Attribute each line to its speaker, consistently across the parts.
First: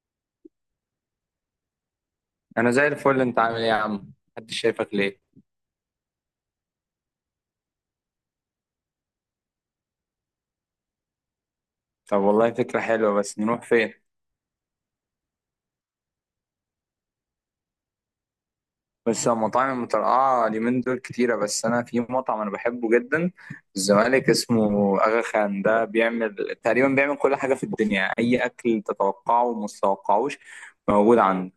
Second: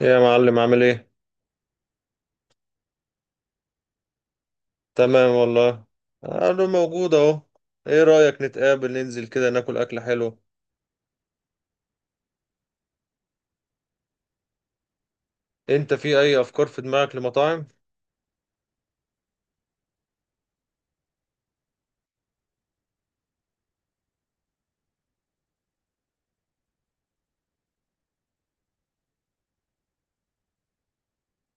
Speaker 1: إيه يا معلم، عامل ايه؟
Speaker 2: انا زي الفل. انت عامل ايه يا عم، محدش شايفك ليه؟
Speaker 1: تمام والله. انا موجود اهو. ايه رأيك نتقابل ننزل كده ناكل اكل حلو؟
Speaker 2: طب والله فكره حلوه، بس نروح فين؟
Speaker 1: انت في اي افكار في دماغك لمطاعم؟
Speaker 2: بس المطاعم المترقعه اليومين دول كتيره. بس انا في مطعم انا بحبه جدا في الزمالك اسمه اغا خان. ده بيعمل تقريبا، بيعمل كل حاجه في الدنيا، اي اكل تتوقعه وما تتوقعوش موجود عنده.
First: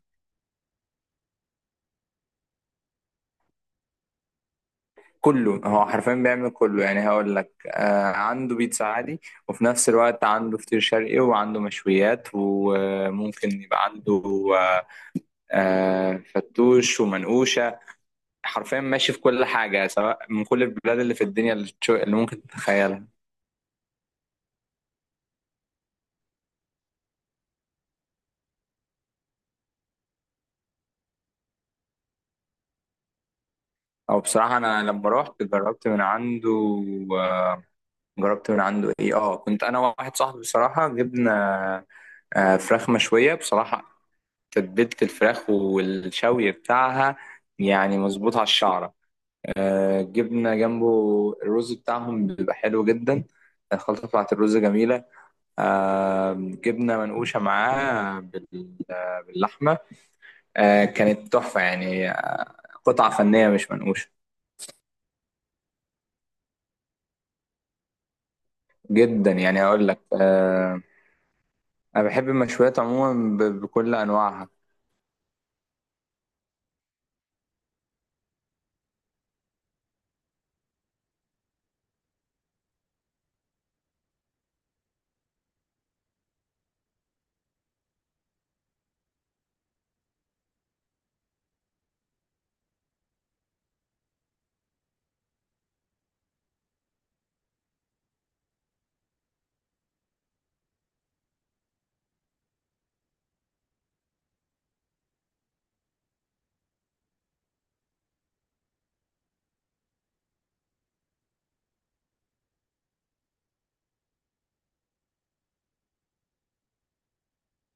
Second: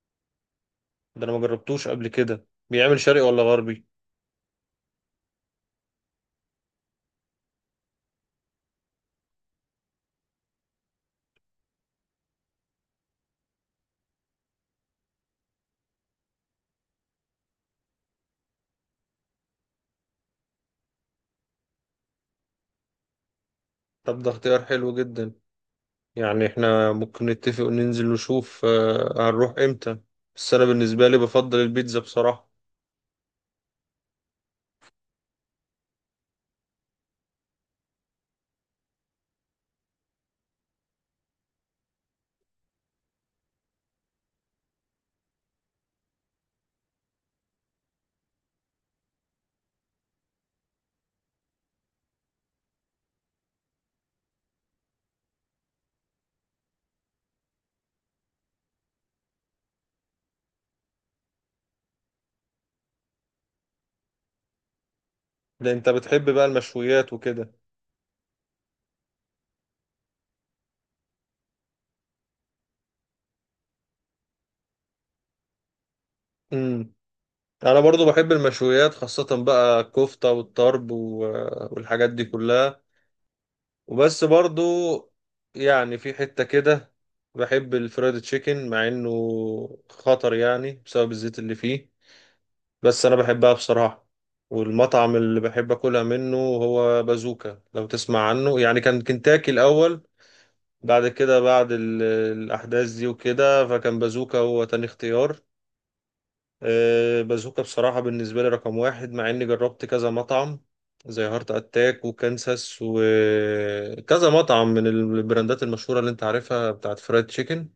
Speaker 1: ده انا ما جربتوش قبل كده، بيعمل شرقي ولا غربي؟
Speaker 2: كله، هو حرفيا بيعمل كله. يعني هقول لك عنده بيتزا عادي، وفي نفس الوقت عنده فطير شرقي وعنده مشويات، وممكن يبقى عنده آه فتوش ومنقوشة. حرفيا ماشي في كل حاجة، سواء من كل البلاد اللي في الدنيا، اللي ممكن تتخيلها.
Speaker 1: طب ده اختيار حلو جدا. يعني احنا ممكن نتفق وننزل نشوف، هنروح امتى. بس انا بالنسبة لي بفضل البيتزا بصراحة.
Speaker 2: أو بصراحة أنا لما روحت جربت من عنده. آه، جربت من عنده إيه آه كنت أنا وواحد صاحبي، بصراحة جبنا فراخ مشوية. بصراحة تتبيلة الفراخ والشوي بتاعها يعني مظبوط على الشعرة. جبنا جنبه الرز بتاعهم، بيبقى حلو جدا، الخلطة بتاعت الرز جميلة. جبنا منقوشة معاه باللحمة. آه كانت تحفة يعني، آه قطعة فنية، مش منقوشة.
Speaker 1: ده انت بتحب بقى المشويات وكده.
Speaker 2: جدا يعني، هقول لك آه. أنا بحب المشويات عموما بكل أنواعها.
Speaker 1: امم انا برضو بحب المشويات، خاصة بقى الكفتة والطرب والحاجات دي كلها. وبس برضو، يعني في حتة كده بحب الفرايد تشيكن مع انه خطر يعني بسبب الزيت اللي فيه، بس انا بحبها بصراحة. والمطعم اللي بحب اكلها منه هو بازوكا، لو تسمع عنه يعني. كان كنتاكي الاول، بعد كده بعد الاحداث دي وكده، فكان بازوكا هو تاني اختيار. بازوكا بصراحة بالنسبة لي رقم واحد، مع إني جربت كذا مطعم زي هارت أتاك وكانساس وكذا مطعم من البراندات المشهورة اللي أنت عارفها بتاعت فرايد تشيكن.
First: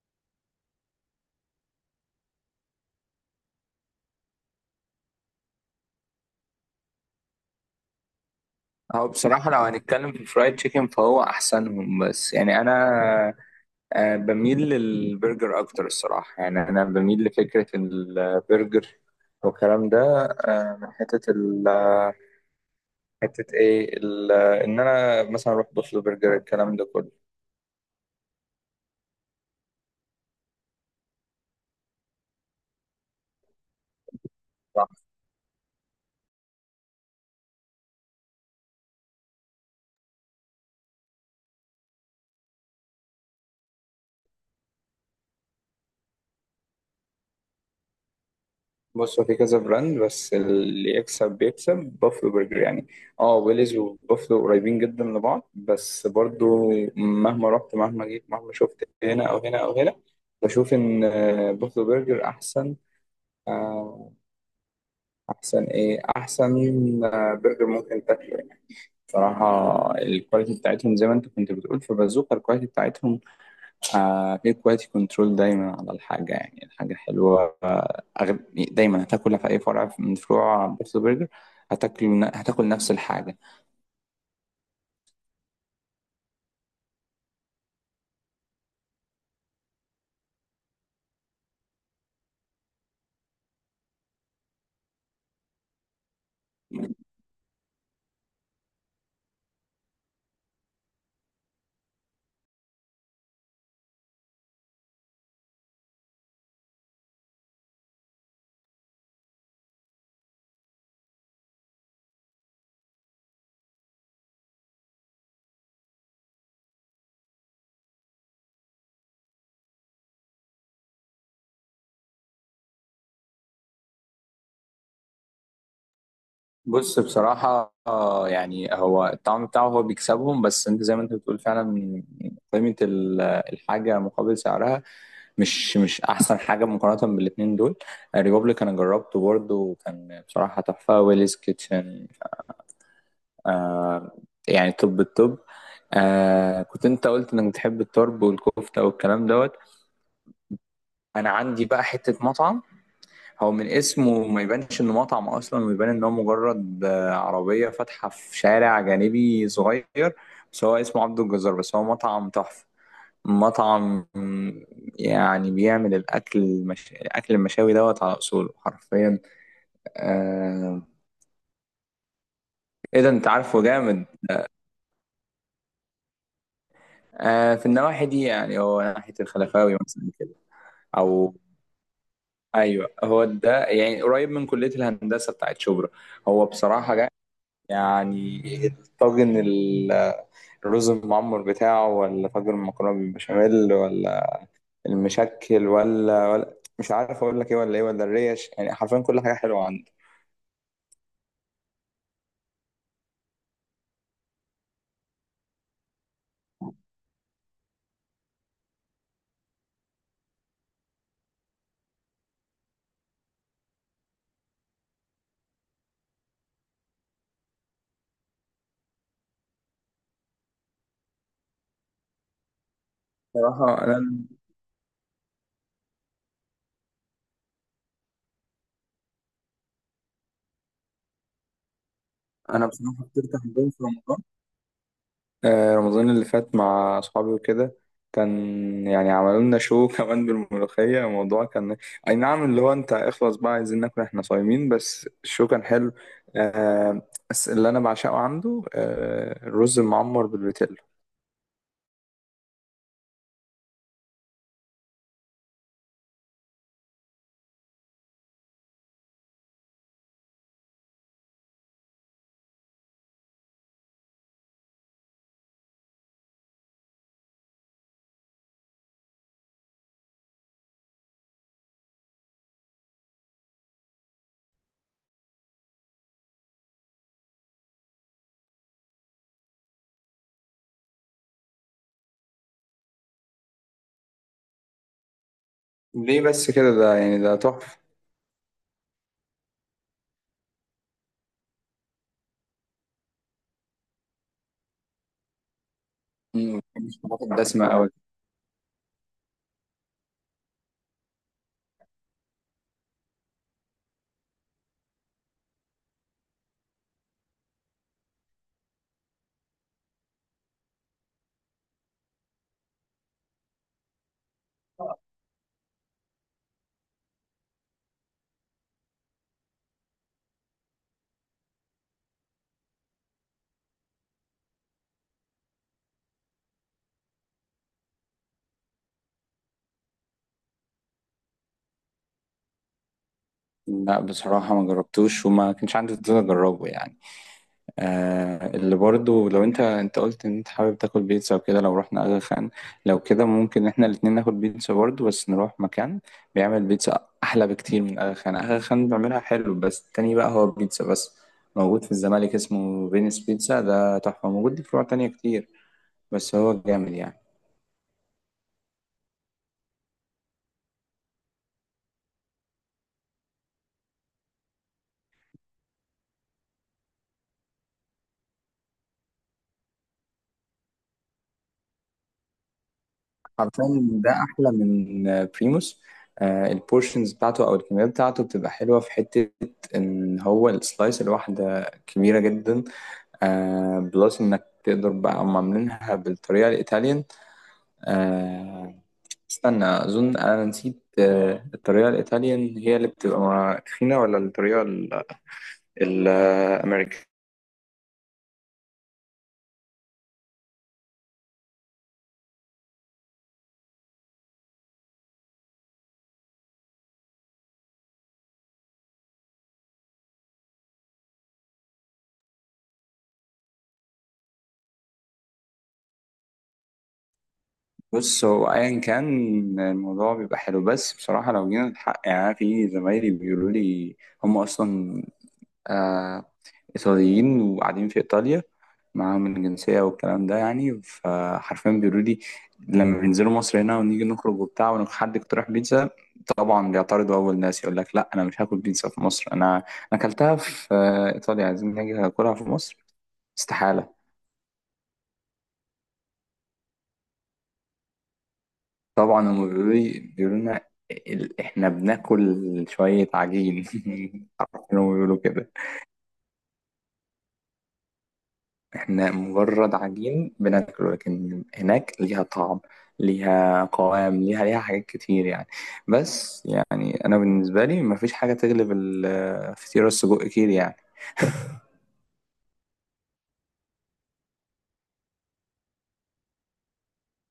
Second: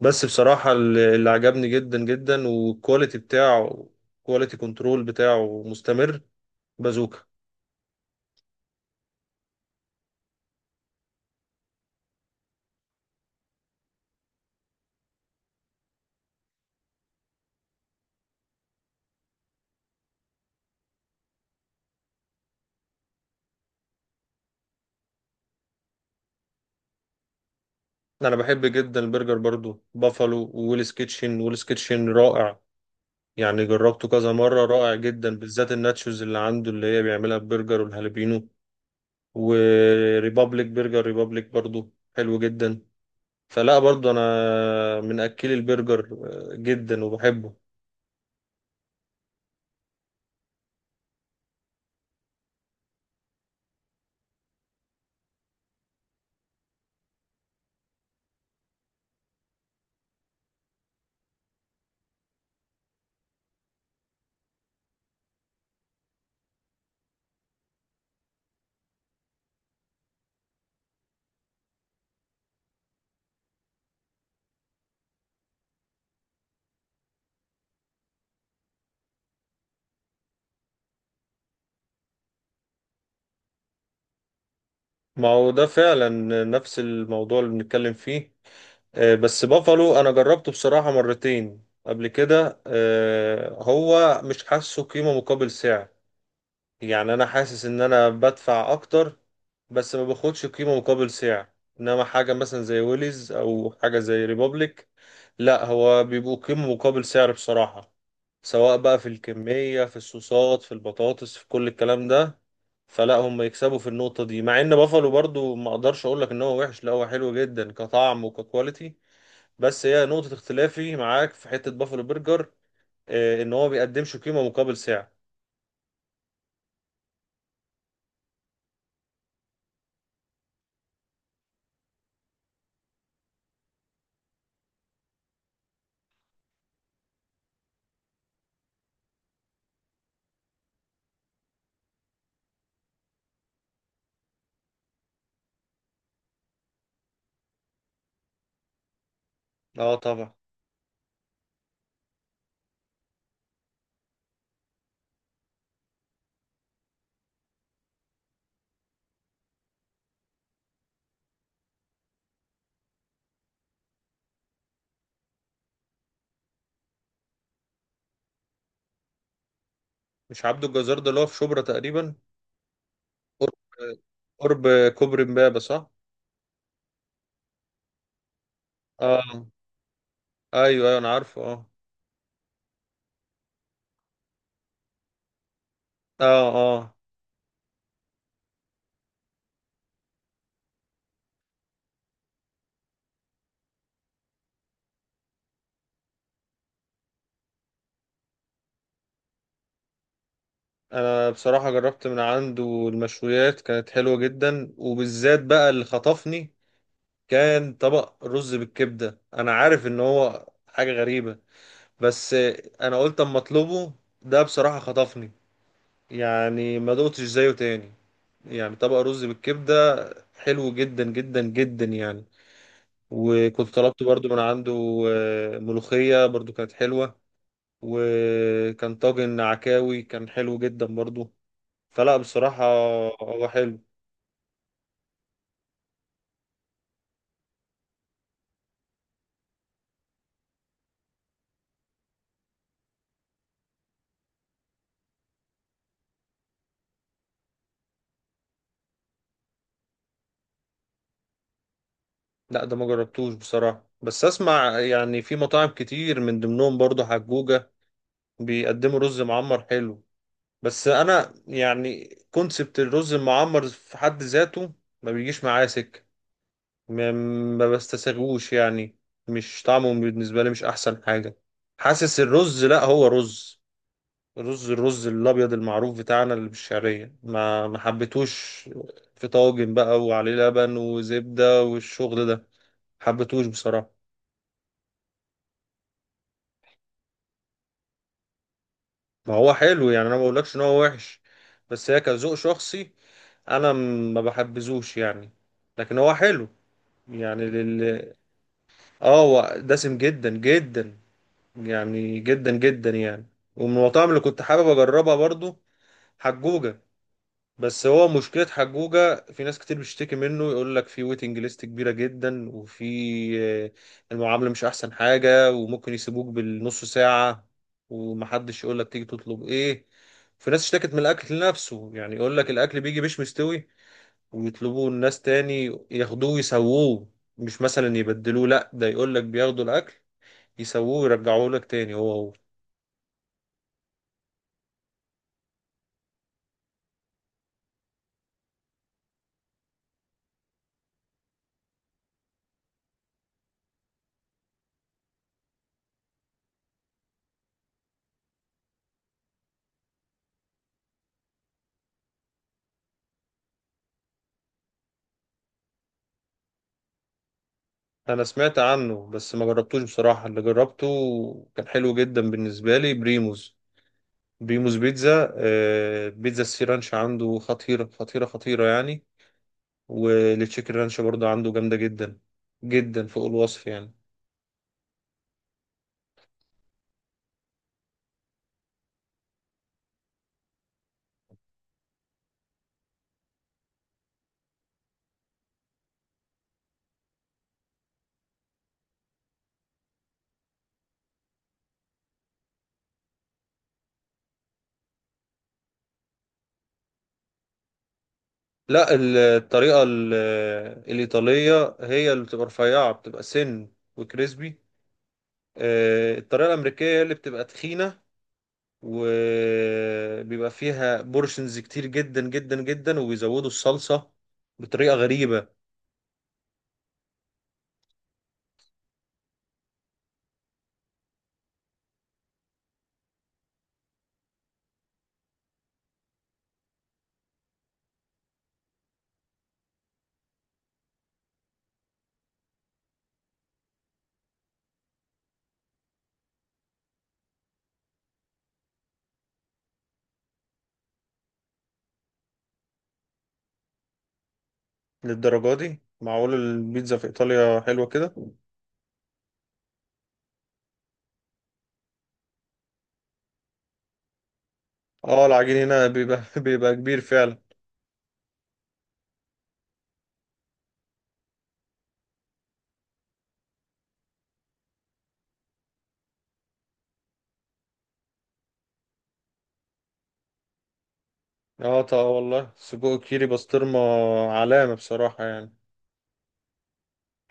Speaker 1: بس بصراحة اللي عجبني جدا جدا، والكواليتي بتاعه، كواليتي كنترول بتاعه مستمر، بازوكا.
Speaker 2: هو بصراحة لو هنتكلم في الفرايد تشيكن فهو أحسنهم، بس يعني أنا آه بميل للبرجر أكتر الصراحة. يعني أنا بميل لفكرة البرجر والكلام ده، من حتة ال حتة إيه ال إن أنا مثلا أروح بوفلو برجر الكلام ده كله.
Speaker 1: أنا بحب جدا البرجر برضو، بافالو وويلز كيتشن. ويلز كيتشن رائع، يعني جربته كذا مرة رائع جدا، بالذات الناتشوز اللي عنده اللي هي بيعملها ببرجر والهالبينو. وريبابليك برجر، ريبابليك برضو حلو جدا. فلا برضو انا من اكلي البرجر، جدا وبحبه.
Speaker 2: بص، هو في كذا براند بس اللي يكسب بيكسب، بافلو برجر يعني. اه ويليز وبافلو قريبين جدا لبعض، بس برضو مهما رحت مهما جيت مهما شفت هنا او هنا او هنا، بشوف ان بافلو برجر احسن. آه، احسن ايه احسن آه، برجر ممكن تاكله يعني. بصراحة الكواليتي بتاعتهم، زي ما انت كنت بتقول في بازوكا، الكواليتي بتاعتهم هتلاقي كواليتي كنترول دايما على الحاجة. يعني الحاجة حلوة، دايما هتاكلها في أي فرع من فروع بيرث برجر. هتاكل نفس الحاجة.
Speaker 1: ما هو ده فعلا نفس الموضوع اللي بنتكلم فيه. بس بافالو انا جربته بصراحة مرتين قبل كده، هو مش حاسه قيمة مقابل سعر. يعني انا حاسس ان انا بدفع اكتر بس ما باخدش قيمة مقابل سعر. انما حاجة مثلا زي ويليز او حاجة زي ريبوبليك، لا هو بيبقوا قيمة مقابل سعر بصراحة، سواء بقى في الكمية في الصوصات في البطاطس في كل الكلام ده. فلا هم يكسبوا في النقطة دي، مع ان بافالو برضو ما اقدرش اقول لك ان هو وحش، لا هو حلو جدا كطعم وككواليتي، بس هي نقطة اختلافي معاك في حتة بافالو برجر، ان هو بيقدمش قيمة مقابل سعر.
Speaker 2: بص بصراحة آه، يعني هو الطعم بتاعه هو بيكسبهم، بس أنت زي ما أنت بتقول فعلا، قيمة ال- الحاجة مقابل سعرها مش أحسن حاجة مقارنة بالاتنين دول. الريبوبليك أنا جربته برضه وكان بصراحة تحفة، ويليز كيتشن آه، يعني توب التوب. آه كنت انت قلت انك بتحب الطرب والكفته والكلام دوت.
Speaker 1: اه طبعا.
Speaker 2: انا عندي بقى حته مطعم، هو من اسمه ما يبانش انه مطعم اصلا، ويبان ان هو مجرد عربيه فاتحه في شارع جانبي صغير، بس هو اسمه عبد الجزار. بس هو مطعم تحفه، مطعم يعني بيعمل الاكل المشاوي دوت على اصوله حرفيا،
Speaker 1: مش عبده
Speaker 2: آه.
Speaker 1: الجزار ده اللي هو في شبرا تقريبا؟
Speaker 2: ايه ده انت
Speaker 1: قرب
Speaker 2: عارفه جامد.
Speaker 1: قرب كوبري امبابة صح؟
Speaker 2: آه في النواحي دي، يعني هو ناحيه
Speaker 1: اه،
Speaker 2: الخلفاوي مثلا.
Speaker 1: ايوه ايوه انا
Speaker 2: او
Speaker 1: عارفه، اه.
Speaker 2: ايوه، هو ده، يعني قريب من كليه الهندسه بتاعت شبرا. هو
Speaker 1: اه اه.
Speaker 2: بصراحه جا، يعني الرز المعمر بتاعه، ولا طاجن المكرونه بالبشاميل، ولا المشكل، ولا مش عارف اقول لك ايه، ولا ايه، ولا الريش، يعني حرفيا كل حاجه حلوه عنده.
Speaker 1: انا بصراحة جربت من عنده المشويات، كانت حلوة جدا، وبالذات بقى اللي خطفني كان طبق رز بالكبدة. انا عارف ان هو حاجة غريبة، بس انا قلت اما اطلبه. ده بصراحة خطفني، يعني ما دقتش زيه تاني. يعني طبق رز بالكبدة حلو جدا جدا جدا يعني. وكنت
Speaker 2: بصراحة
Speaker 1: طلبت
Speaker 2: أنا
Speaker 1: برضو من عنده ملوخية برضو كانت حلوة، وكان طاجن عكاوي كان حلو جدا برضو. فلا بصراحة
Speaker 2: أنا بصراحة فطرت
Speaker 1: هو
Speaker 2: عندهم
Speaker 1: حلو.
Speaker 2: في رمضان، رمضان اللي فات مع أصحابي وكده. كان يعني عملوا لنا شو كمان بالملوخية. الموضوع كان أي نعم، اللي هو أنت اخلص بقى، عايزين ناكل، إحنا صايمين، بس الشو كان حلو. آه، بس اللي أنا بعشقه عنده الرز المعمر بالبتلو.
Speaker 1: لا ده ما جربتوش بصراحة، بس اسمع يعني في مطاعم كتير من ضمنهم برضو حجوجة بيقدموا رز معمر حلو. بس انا يعني كونسبت الرز المعمر في حد ذاته ما بيجيش معايا سكة، ما ما بستساغوش يعني. مش طعمه بالنسبة لي مش احسن حاجة. حاسس الرز لا هو رز الرز الابيض المعروف بتاعنا اللي بالشعريه ما حبيتوش. في طاجن بقى وعليه لبن وزبده والشغل ده، حبيتوش بصراحه.
Speaker 2: ليه بس كده؟ ده يعني ده تحفة.
Speaker 1: ما هو حلو يعني، انا ما بقولكش ان هو وحش بس هي كذوق شخصي. انا ما بحبذوش يعني، لكن هو حلو
Speaker 2: مم، ما بحبش الحاجات
Speaker 1: يعني.
Speaker 2: الدسمة أوي.
Speaker 1: اه، هو دسم جدا جدا يعني، جدا جدا يعني. ومن المطاعم اللي كنت حابب اجربها برضو حجوجة، بس هو مشكلة حجوجة في ناس كتير بتشتكي منه، يقول لك في ويتنج ليست كبيرة جدا، وفي آه، المعاملة مش أحسن حاجة، وممكن يسيبوك بالنص ساعة ومحدش يقول لك تيجي تطلب إيه. في ناس اشتكت من الأكل نفسه يعني، يقول لك الأكل بيجي مش مستوي ويطلبوه الناس تاني ياخدوه يسووه، مش مثلا يبدلوه، لأ ده يقول لك بياخدوا الأكل يسووه ويرجعوه لك تاني هو هو.
Speaker 2: لا بصراحة ما جربتوش وما كانش عندي فضول أجربه يعني. آه اللي برضو لو انت قلت ان انت حابب تاكل بيتزا وكده، لو رحنا اغا خان، لو كده ممكن احنا الاتنين ناكل بيتزا برضو، بس نروح مكان بيعمل بيتزا احلى بكتير من اغا خان. اغا خان بيعملها حلو، بس التاني بقى هو بيتزا بس. موجود في الزمالك اسمه فينيس بيتزا، ده تحفة، موجود ليه فروع تانية كتير، بس هو جامد يعني.
Speaker 1: انا سمعت عنه بس ما جربتوش بصراحة، اللي جربته كان حلو جدا بالنسبة لي بريموز. بيموس بيتزا، بيتزا السي رانش عنده خطيرة خطيرة خطيرة يعني، والتشيكن رانش برضه عنده جامدة جدا، جدا فوق الوصف
Speaker 2: حرفيا
Speaker 1: يعني.
Speaker 2: ده احلى من بريموس. آه البورشنز بتاعته او الكميات بتاعته بتبقى حلوة، في حتة ان هو السلايس الواحدة كبيرة جدا. آه بلس انك تقدر بقى، هم عاملينها بالطريقه الايطاليان. آه استنى، اظن انا نسيت، آه الطريقه الايطاليان هي اللي بتبقى تخينه، ولا الامريكان.
Speaker 1: لا الطريقة الإيطالية هي اللي بتبقى رفيعة، بتبقى سن وكريسبي. الطريقة الأمريكية هي اللي بتبقى تخينة، وبيبقى فيها بورشنز كتير جدا جدا جدا، وبيزودوا الصلصة بطريقة غريبة.
Speaker 2: بص هو ايا كان الموضوع بيبقى حلو، بس بصراحه لو جينا الحق يعني، أنا في زمايلي بيقولوا لي هم اصلا آه إيطاليين وقاعدين في إيطاليا، معاهم الجنسية والكلام ده يعني. فحرفيا بيقولوا لي، لما بينزلوا مصر هنا ونيجي نخرج وبتاع، وحد اقترح بيتزا، طبعا بيعترضوا أول ناس، يقول لك لا أنا مش هاكل بيتزا في مصر، أنا أكلتها في إيطاليا، عايزين نيجي أكلها في مصر؟ استحالة.
Speaker 1: للدرجة دي معقول البيتزا في إيطاليا حلوة كده؟
Speaker 2: طبعا هم بيقولوا لي، بيقولوا لنا، إحنا بناكل شوية عجين. عارفين هم بيقولوا
Speaker 1: اه،
Speaker 2: كده.
Speaker 1: العجين هنا بيبقى بيبقى كبير فعلا.
Speaker 2: احنا مجرد عجين بناكله، لكن هناك ليها طعم، ليها قوام، ليها حاجات كتير يعني. بس يعني انا بالنسبه لي مفيش حاجه تغلب الفطيره السجق كيري يعني.
Speaker 1: اه طبعا والله، سجق كيري بسطرمة، علامة بصراحة يعني.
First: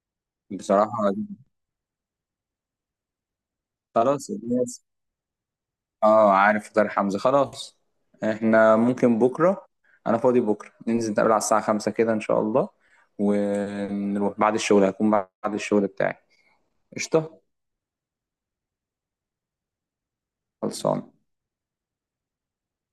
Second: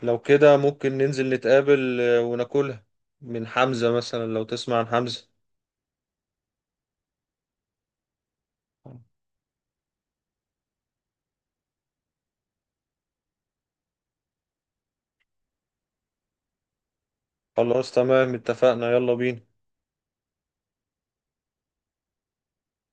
Speaker 1: لو كده
Speaker 2: بصراحه
Speaker 1: ممكن ننزل نتقابل، وناكلها من حمزة مثلا،
Speaker 2: خلاص
Speaker 1: لو تسمع
Speaker 2: الناس،
Speaker 1: عن حمزة.
Speaker 2: اه عارف فطار حمزه. خلاص احنا ممكن بكره، انا فاضي بكره، ننزل نتقابل على الساعه 5 كده ان شاء الله، ونروح بعد الشغل، هكون بعد الشغل بتاعي. قشطه.
Speaker 1: خلاص تمام اتفقنا، يلا بينا.
Speaker 2: خلصان.